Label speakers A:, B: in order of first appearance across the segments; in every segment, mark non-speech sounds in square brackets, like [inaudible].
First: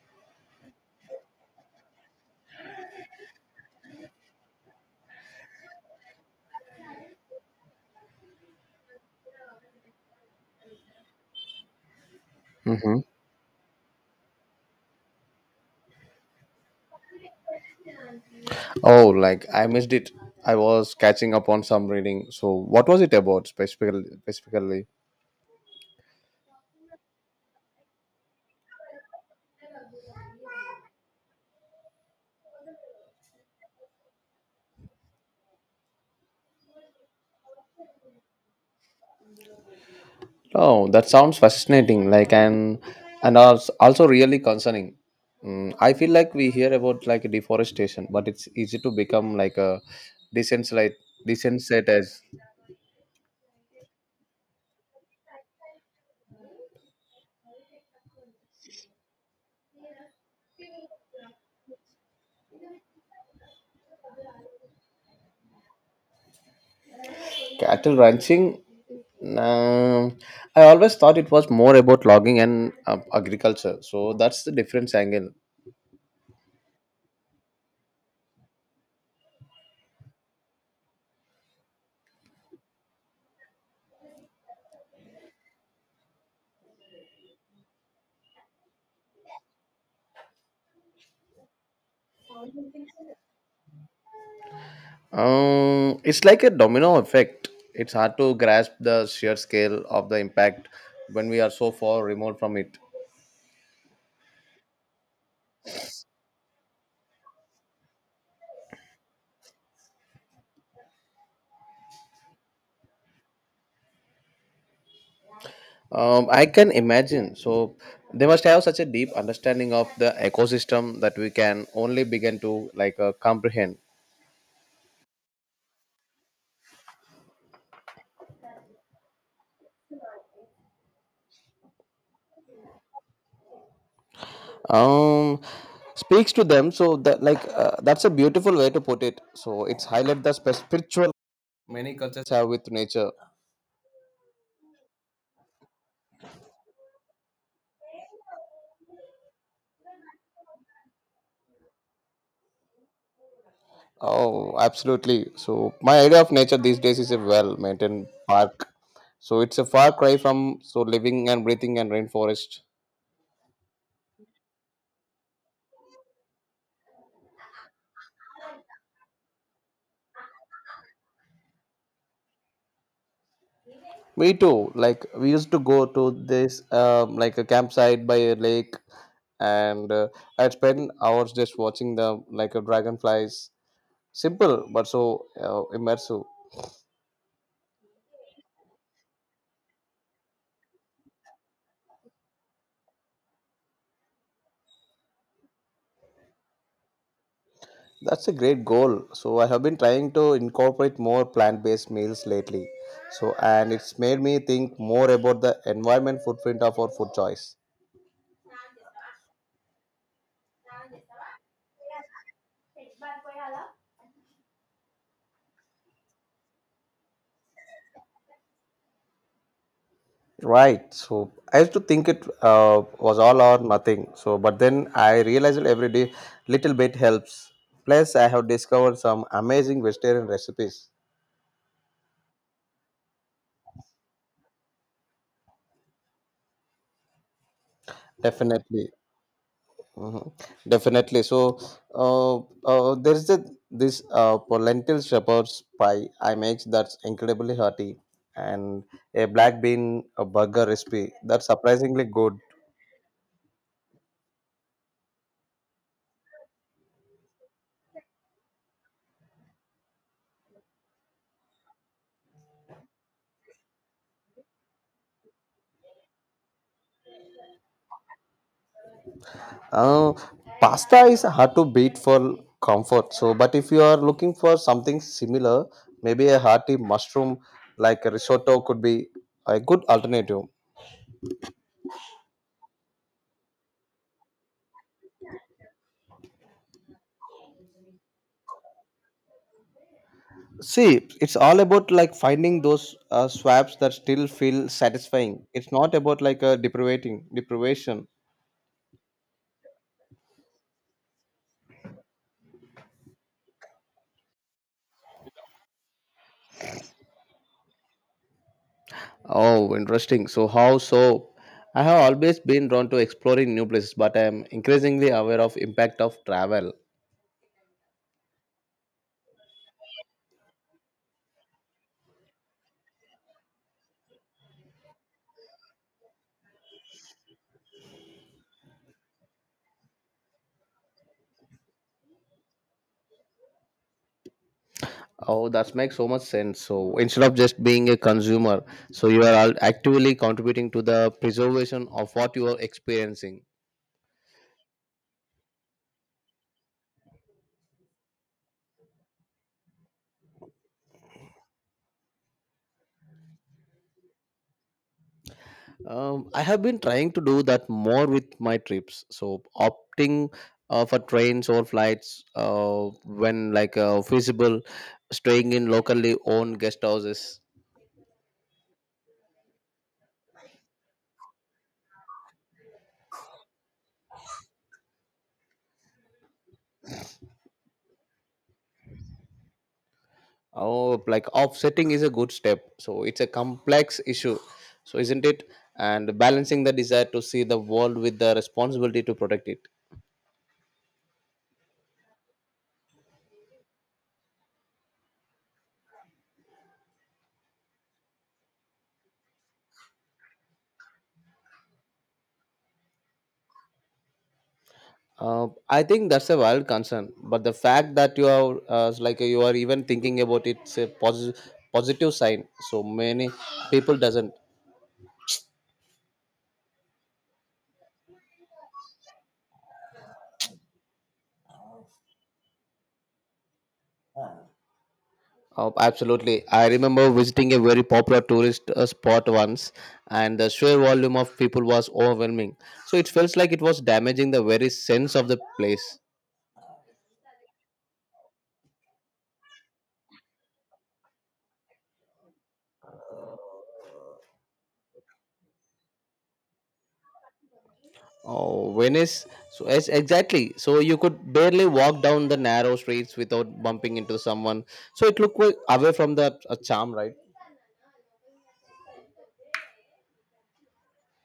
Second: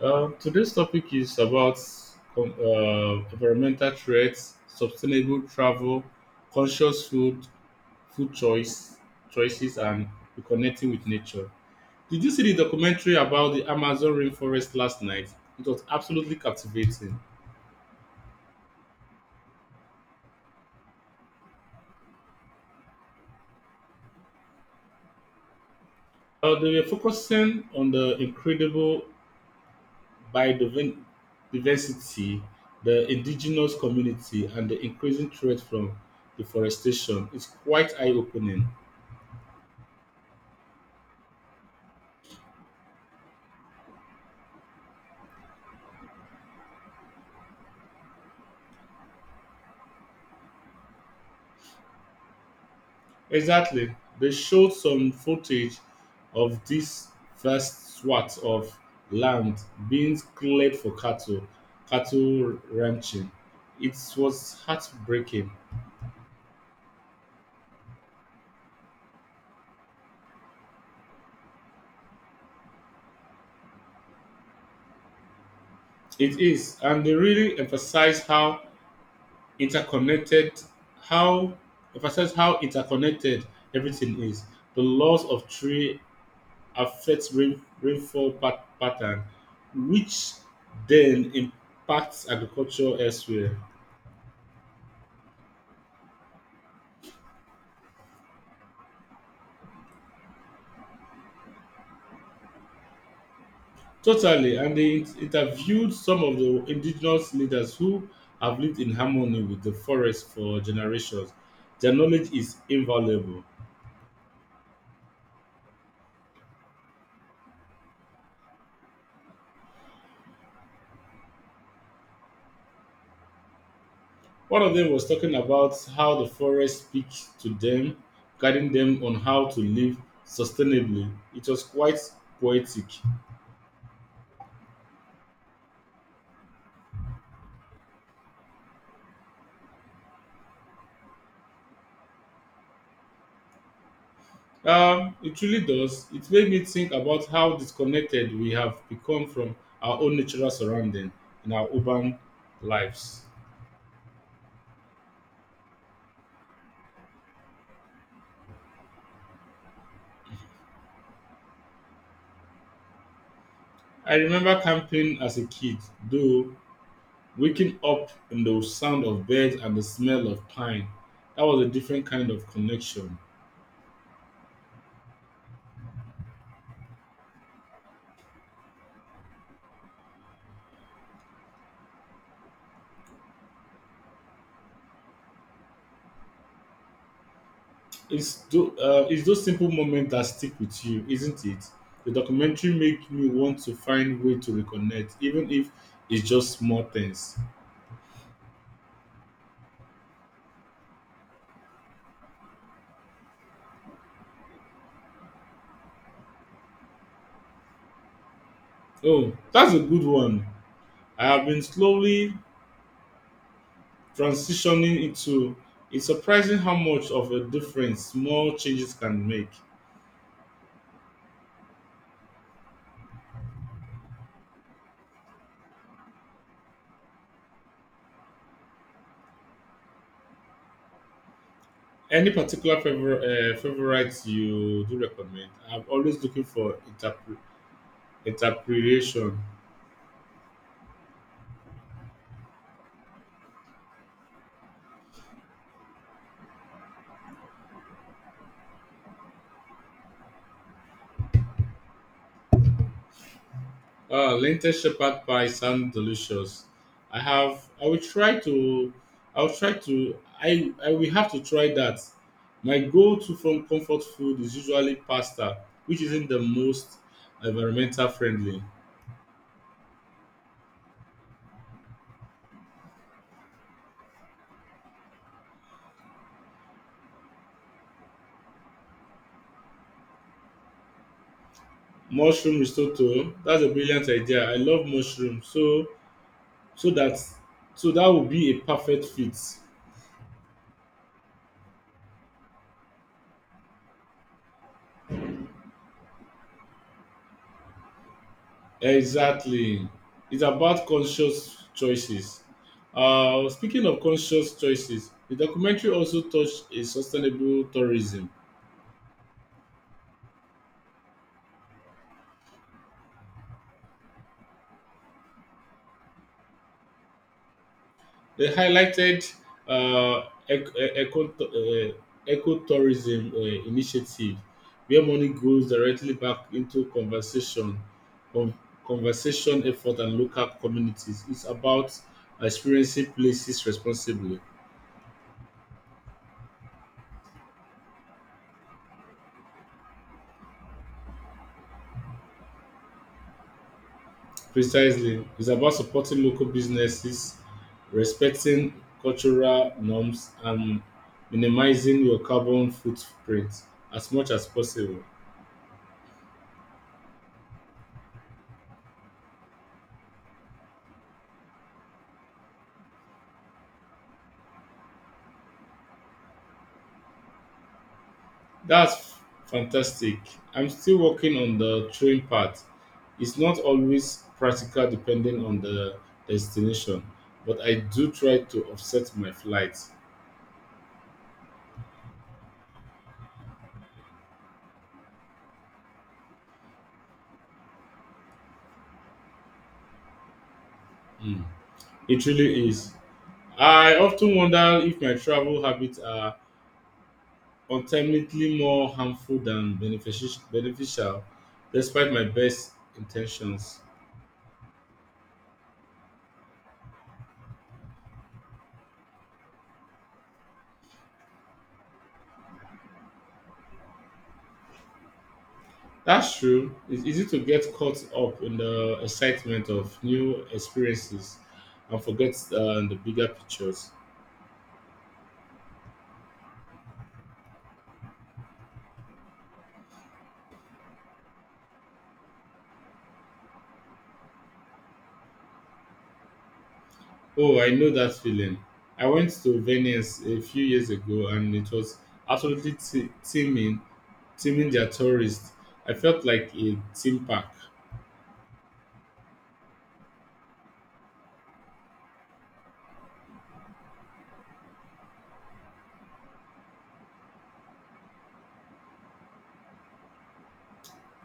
A: Today's topic is about environmental threats, sustainable travel, conscious food, food choices, and reconnecting with nature. Did you see the
B: Mm-hmm.
A: documentary about the Amazon rainforest last night? It was absolutely captivating.
B: Oh, like I missed it. I was catching up on some reading. So, what was it about specifically? Specifically,
A: They were focusing on the incredible biodiversity, the indigenous community, and the increasing threat from deforestation. It's quite eye-opening.
B: oh, that sounds fascinating. Like and also really concerning. Mm, I feel like we hear about like deforestation, but it's easy to become like a desensitized, desensitized as
A: Exactly. They showed some footage of this vast swath of land being cleared for cattle ranching. It was heartbreaking.
B: cattle ranching. Nah, I always thought it was more about logging and agriculture. So that's the difference angle.
A: It is, and they really interconnected, how emphasize how interconnected everything is. The loss of tree affects rainfall pattern, which then impacts agriculture elsewhere.
B: It's like a domino effect. It's hard to grasp the sheer scale of the impact when we are so far removed from it.
A: Totally, and they interviewed some of the indigenous leaders who have lived in harmony with the forest for generations. Their knowledge is invaluable.
B: I can imagine. So they must have such a deep understanding of the ecosystem that we can only begin to like comprehend.
A: One of them was talking about how the forest speaks to them, guiding them on how to live sustainably. It was quite poetic.
B: Um, Speaks to them. So that like that's a beautiful way to put it. So it's highlight the spiritual many cultures have with nature.
A: It really does. It made me think about how disconnected we have become from our own natural surrounding in our urban lives.
B: Oh, absolutely. So my idea of nature these days is a well-maintained park. So it's a far cry from so living and breathing and rainforest.
A: I remember camping as a kid, though, waking up in the sound of birds and the smell of pine. That was a different kind of connection.
B: Me too. Like we used to go to this like a campsite by a lake, and I'd spend hours just watching the like a dragonflies. Simple but so immersive.
A: It's those simple moments that stick with you, isn't it? The documentary made me want to find way to reconnect, even if it's just small things.
B: That's a great goal. So I have been trying to incorporate more plant-based meals lately. So and it's made me think more about the environment footprint of our food choice.
A: Oh, that's a good one. I have been slowly transitioning into. It's surprising how much of a difference small changes can make.
B: Right. So I used to think it was all or nothing. So but then I realized that every day little bit helps. Plus I have discovered some amazing vegetarian recipes.
A: Any particular favorite you do recommend? I'm always looking for
B: Definitely.
A: interpretation.
B: Mhm. Definitely. So uh, there's this for lentil shepherd's pie I make that's incredibly hearty, and a black bean a burger recipe that's surprisingly good.
A: Ah, lentil shepherd pie sound delicious. I have. I will try to. I will try to. I will have to try that. My go-to from comfort food is usually pasta, which isn't the most environmental friendly.
B: Uh, Pasta is hard to beat for comfort. So, but if you are looking for something similar, maybe a hearty mushroom like a risotto could be a good alternative.
A: Mushroom risotto. That's a brilliant idea. I love mushrooms, so that so that would be a perfect fit.
B: See, it's all about like finding those swaps that still feel satisfying. It's not about like a deprivating deprivation.
A: Exactly. It's about conscious choices. Speaking of conscious choices, the documentary also touched a sustainable tourism.
B: Oh, interesting. So how so? I have always been drawn to exploring new places, but I am increasingly aware of impact of travel.
A: They highlighted uh, ec- e- eco- uh, ecotourism initiative, where money goes directly back into conversation, con- conversation effort, and local communities. It's about experiencing places responsibly.
B: Oh, that makes so much sense. So instead of just being a consumer, so you are actively contributing to the preservation of what you are experiencing.
A: Precisely. It's about supporting local businesses, respecting cultural norms, and minimizing your carbon footprint as much as possible.
B: I have been trying to do that more with my trips. So opting for trains or flights when like feasible, staying in locally owned guest houses.
A: That's fantastic. I'm still working on the train part. It's not always practical depending on the destination, but I do try to offset my flights.
B: Oh, like offsetting is a good step. So it's a complex issue, so isn't it? And balancing the desire to see the world with the responsibility to protect it.
A: Mm. It really is. I often wonder if my travel habits are ultimately more harmful than beneficial despite my best intentions.
B: I think that's a valid concern, but the fact that you are like you are even thinking about it's a positive sign. So many people doesn't.
A: That's true. It's easy to get caught up in the excitement of new experiences and forget the bigger pictures.
B: Absolutely, I remember visiting a very popular tourist spot once, and the sheer volume of people was overwhelming. So it felt like it was damaging the very sense of the place.
A: Oh, I know that feeling. I went to Venice a few years ago and it was absolutely teeming their tourists. I felt like a theme park.
B: Oh, Venice. So yes, exactly. So you could barely walk down the narrow streets without bumping into someone. So it looked like away from the charm, right?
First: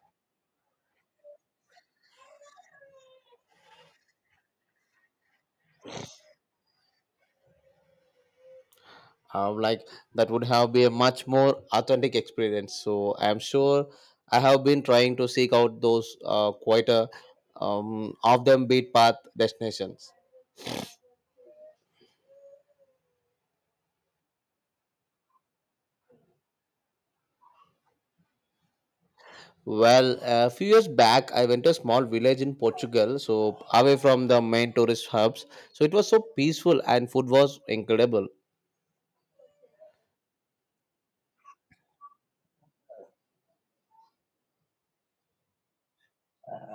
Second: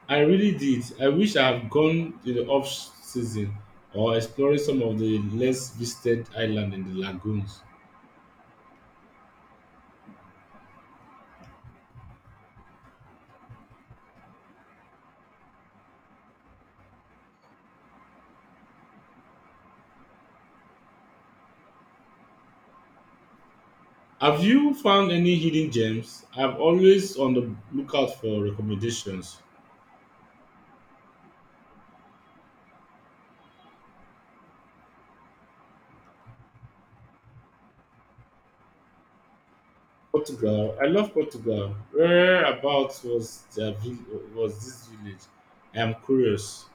A: I really did. I wish I have gone in the off season or exploring some of the less visited islands in the lagoons.
B: Like that would have been a much more authentic experience so I'm sure I have been trying to seek out those quieter off them beat path destinations.
A: Have you found any hidden gems? I'm always on the lookout for recommendations.
B: Well a few years back I went to a small village in Portugal, so away from the main tourist hubs, so it was so peaceful and food was incredible.
A: Portugal. I love Portugal. Whereabouts was the vill- was this village? I am curious.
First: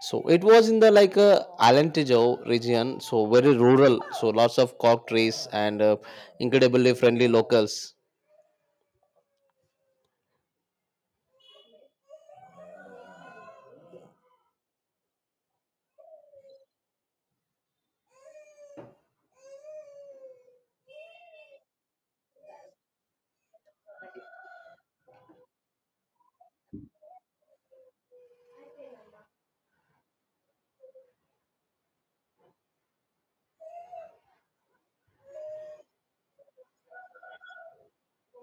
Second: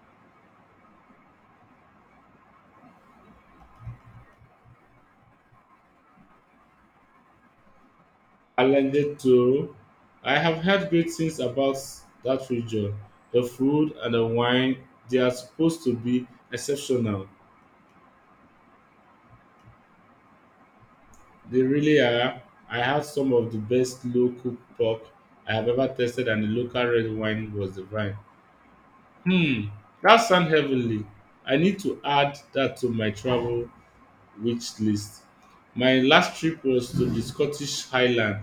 B: So it was in the like Alentejo region, so very rural, so lots of cork trees and incredibly friendly locals.
A: Alendeto. I have heard great things about that region. The food and the wine, they are supposed to be exceptional. They really are. I had some of the best low-cooked pork I have ever tasted, and the local red wine was divine. Hmm, that sounds heavenly. I need to add that to my travel wish list. My last trip was to the Scottish Highland,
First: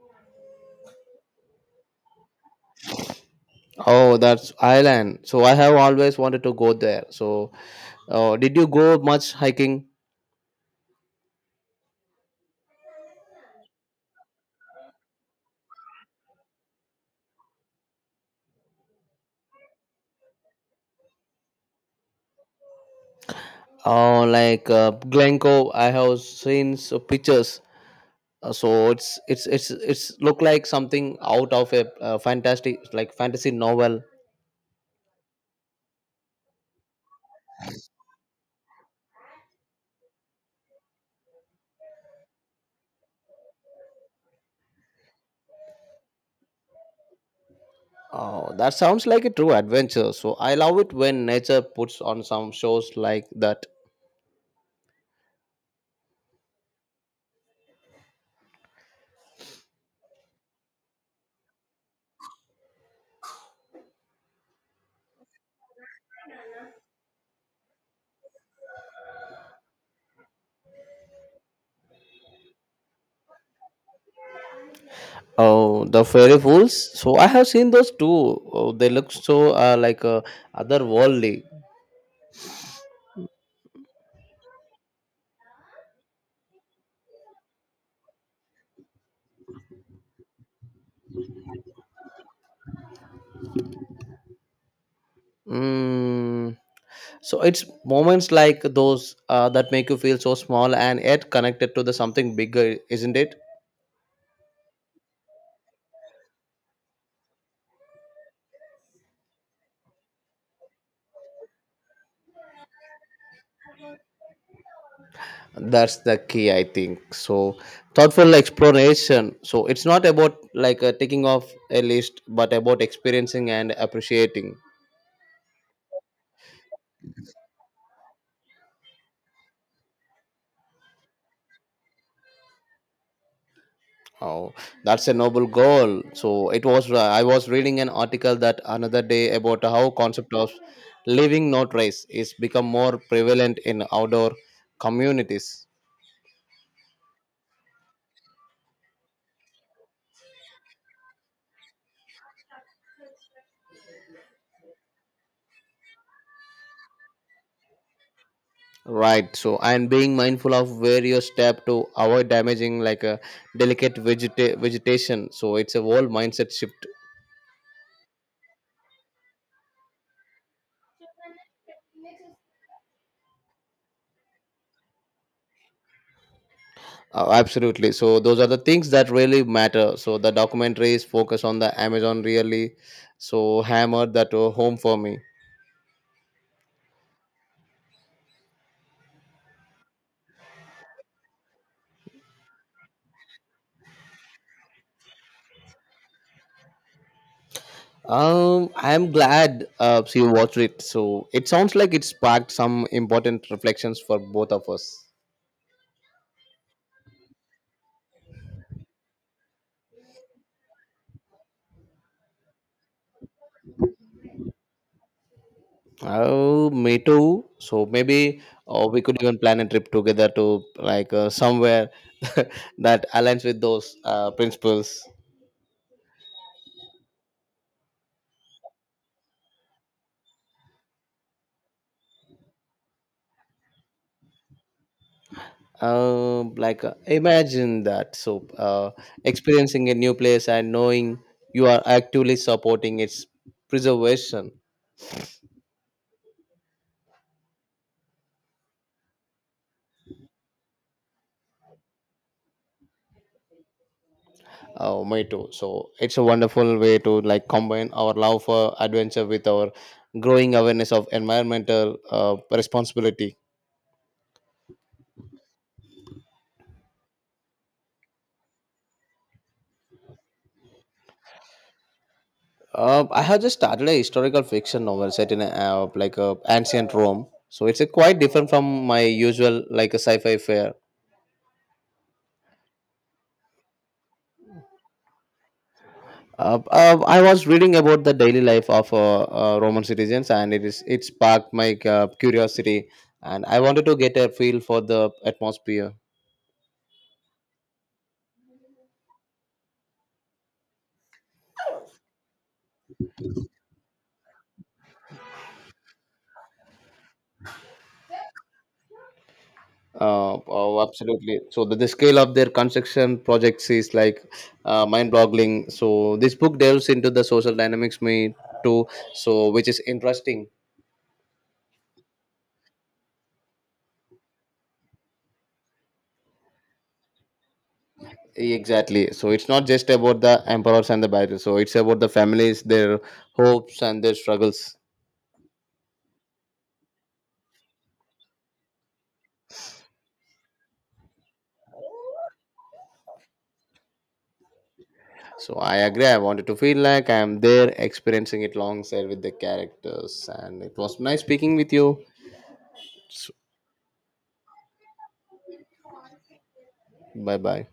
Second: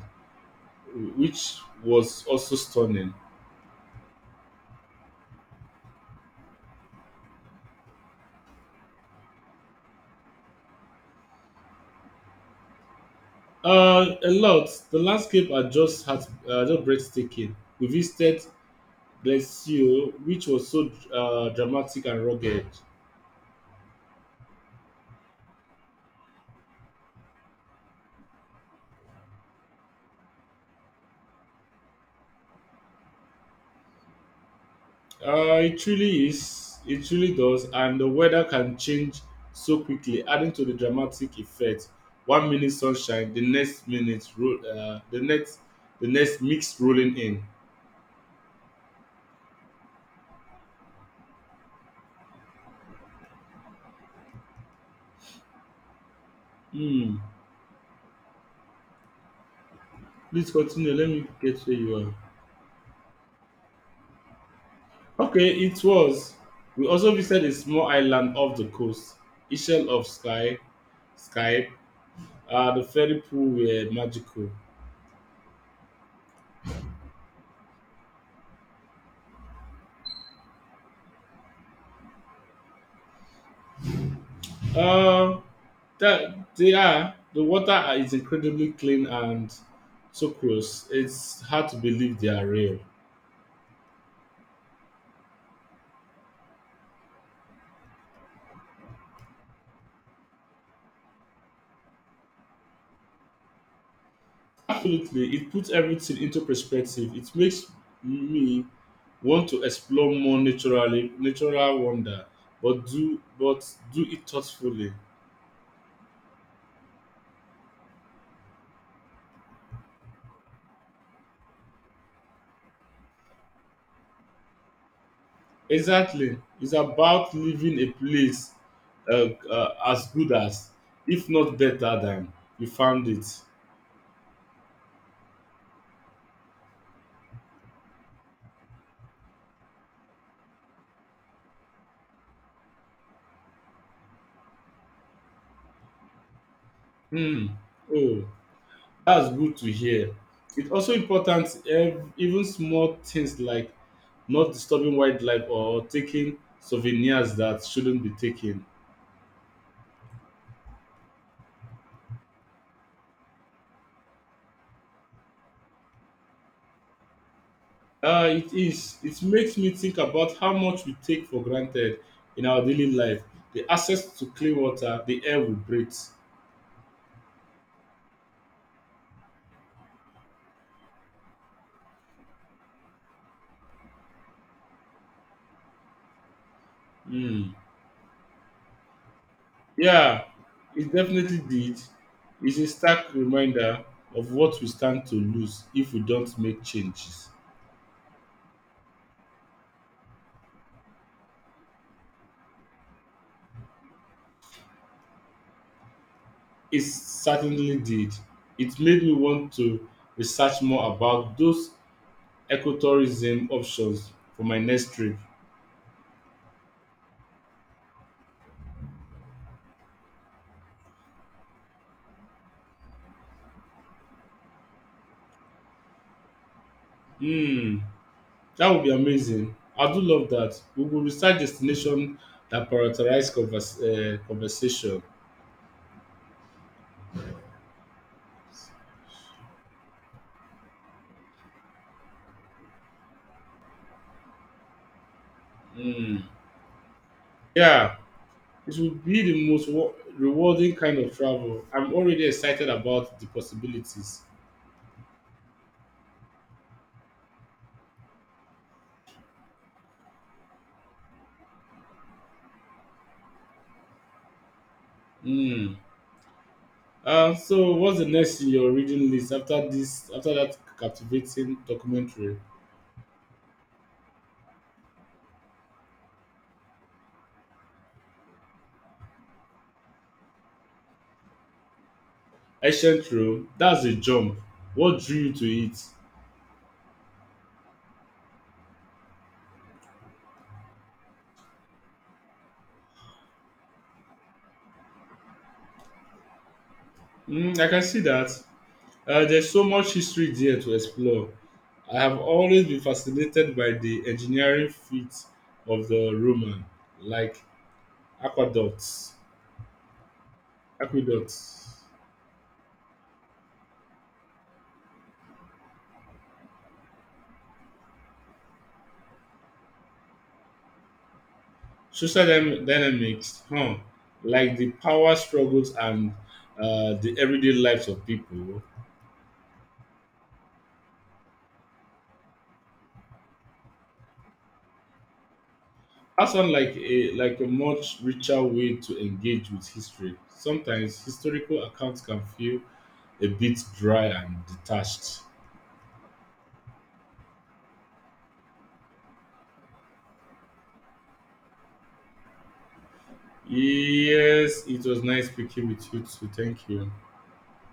A: which was also stunning.
B: Oh, that's Ireland. So I have always wanted to go there. So, did you go much hiking?
A: A lot. The landscape are just just breathtaking. We visited Glasgow, which was so dramatic and rugged.
B: Oh, like Glencoe, I have seen so pictures. So it's look like something out of a fantastic like fantasy novel.
A: It truly is. It truly does. And the weather can change so quickly, adding to the dramatic effect. One minute sunshine, the next minute, ro- the next mix rolling in.
B: Oh, that sounds like a true adventure. So I love it when nature puts on some shows like that.
A: Hmm. Please continue. Let me get where you are. Okay, it was. We also visited a small island off the coast, Ishel of Sky, Skype. The ferry pool were magical.
B: Oh, the fairy fools. So I have seen those too. Oh, they look so like otherworldly.
A: Um, that they are The water is incredibly clean and so close. It's hard to believe they are real.
B: Mm, so it's moments like those that make you feel so small and yet connected to the something bigger, isn't it?
A: Absolutely, it puts everything into perspective. It makes me want to explore more natural wonder, but do it thoughtfully.
B: That's the key, I think. So thoughtful exploration. So it's not about like taking off a list, but about experiencing and appreciating.
A: Exactly, it's about leaving a place as good as, if not better than, you found it.
B: Oh, that's a noble goal. So it was. I was reading an article that another day about how concept of living not race is become more prevalent in outdoor communities.
A: Hmm. Oh. That's good to hear. It's also important, even small things like not disturbing wildlife or taking souvenirs that shouldn't be taken.
B: Right. So, and being mindful of where you step to avoid damaging like a delicate vegetation. So, it's a whole mindset shift.
A: It is. It makes me think about how much we take for granted in our daily life. The access to clean water, the air we breathe.
B: Absolutely. So, those are the things that really matter. So, the documentaries focus on the Amazon really. So, hammered that home for me.
A: Hmm. Yeah, it definitely did. It's a stark reminder of what we stand to lose if we don't make changes.
B: I'm glad she watched it. So, it sounds like it sparked some important reflections for both of us.
A: It certainly did. It made me want to research more about those ecotourism options for my next trip.
B: Oh, me too. So maybe we could even plan a trip together to like somewhere [laughs] that aligns with those principles.
A: Hmm, that would be amazing. I do love that. We will research destination that prioritize conversation.
B: Like imagine that. So experiencing a new place and knowing you are actively supporting its preservation.
A: Hmm. Yeah, it would be the most rewarding kind of travel. I'm already excited about the possibilities.
B: Oh, me too. So it's a wonderful way to like combine our love for adventure with our growing awareness of environmental responsibility.
A: Hmm. So, what's the next in your reading list after this? After that captivating documentary?
B: I have just started a historical fiction novel set in a, like a ancient Rome, so it's a quite different from my usual like a sci-fi fare.
A: Ancient Rome, that's a jump. What drew you to it?
B: I was reading about the daily life of Roman citizens, and it sparked my curiosity, and I wanted to get a feel for the atmosphere.
A: Mm, I can see that. There's so much history there to explore. I have always been fascinated by the engineering feats of the Roman, like aqueducts,
B: Oh, absolutely. So
A: aqueducts,
B: the scale of their construction projects is like mind-boggling. So this book delves into the social dynamics me too, so which is interesting.
A: social dynamics, huh? Like the power struggles and the everyday lives of people.
B: Exactly. So it's not just about the emperors and the battles. So it's about the families, their hopes and their struggles.
A: That sounds like a much richer way to engage with history. Sometimes historical accounts can feel a bit dry and detached.
B: So I agree. I wanted to feel like I am there, experiencing it alongside with the characters, and it was nice speaking with you. So,
A: Yes, it was nice speaking with you too. Thank you.
B: bye bye.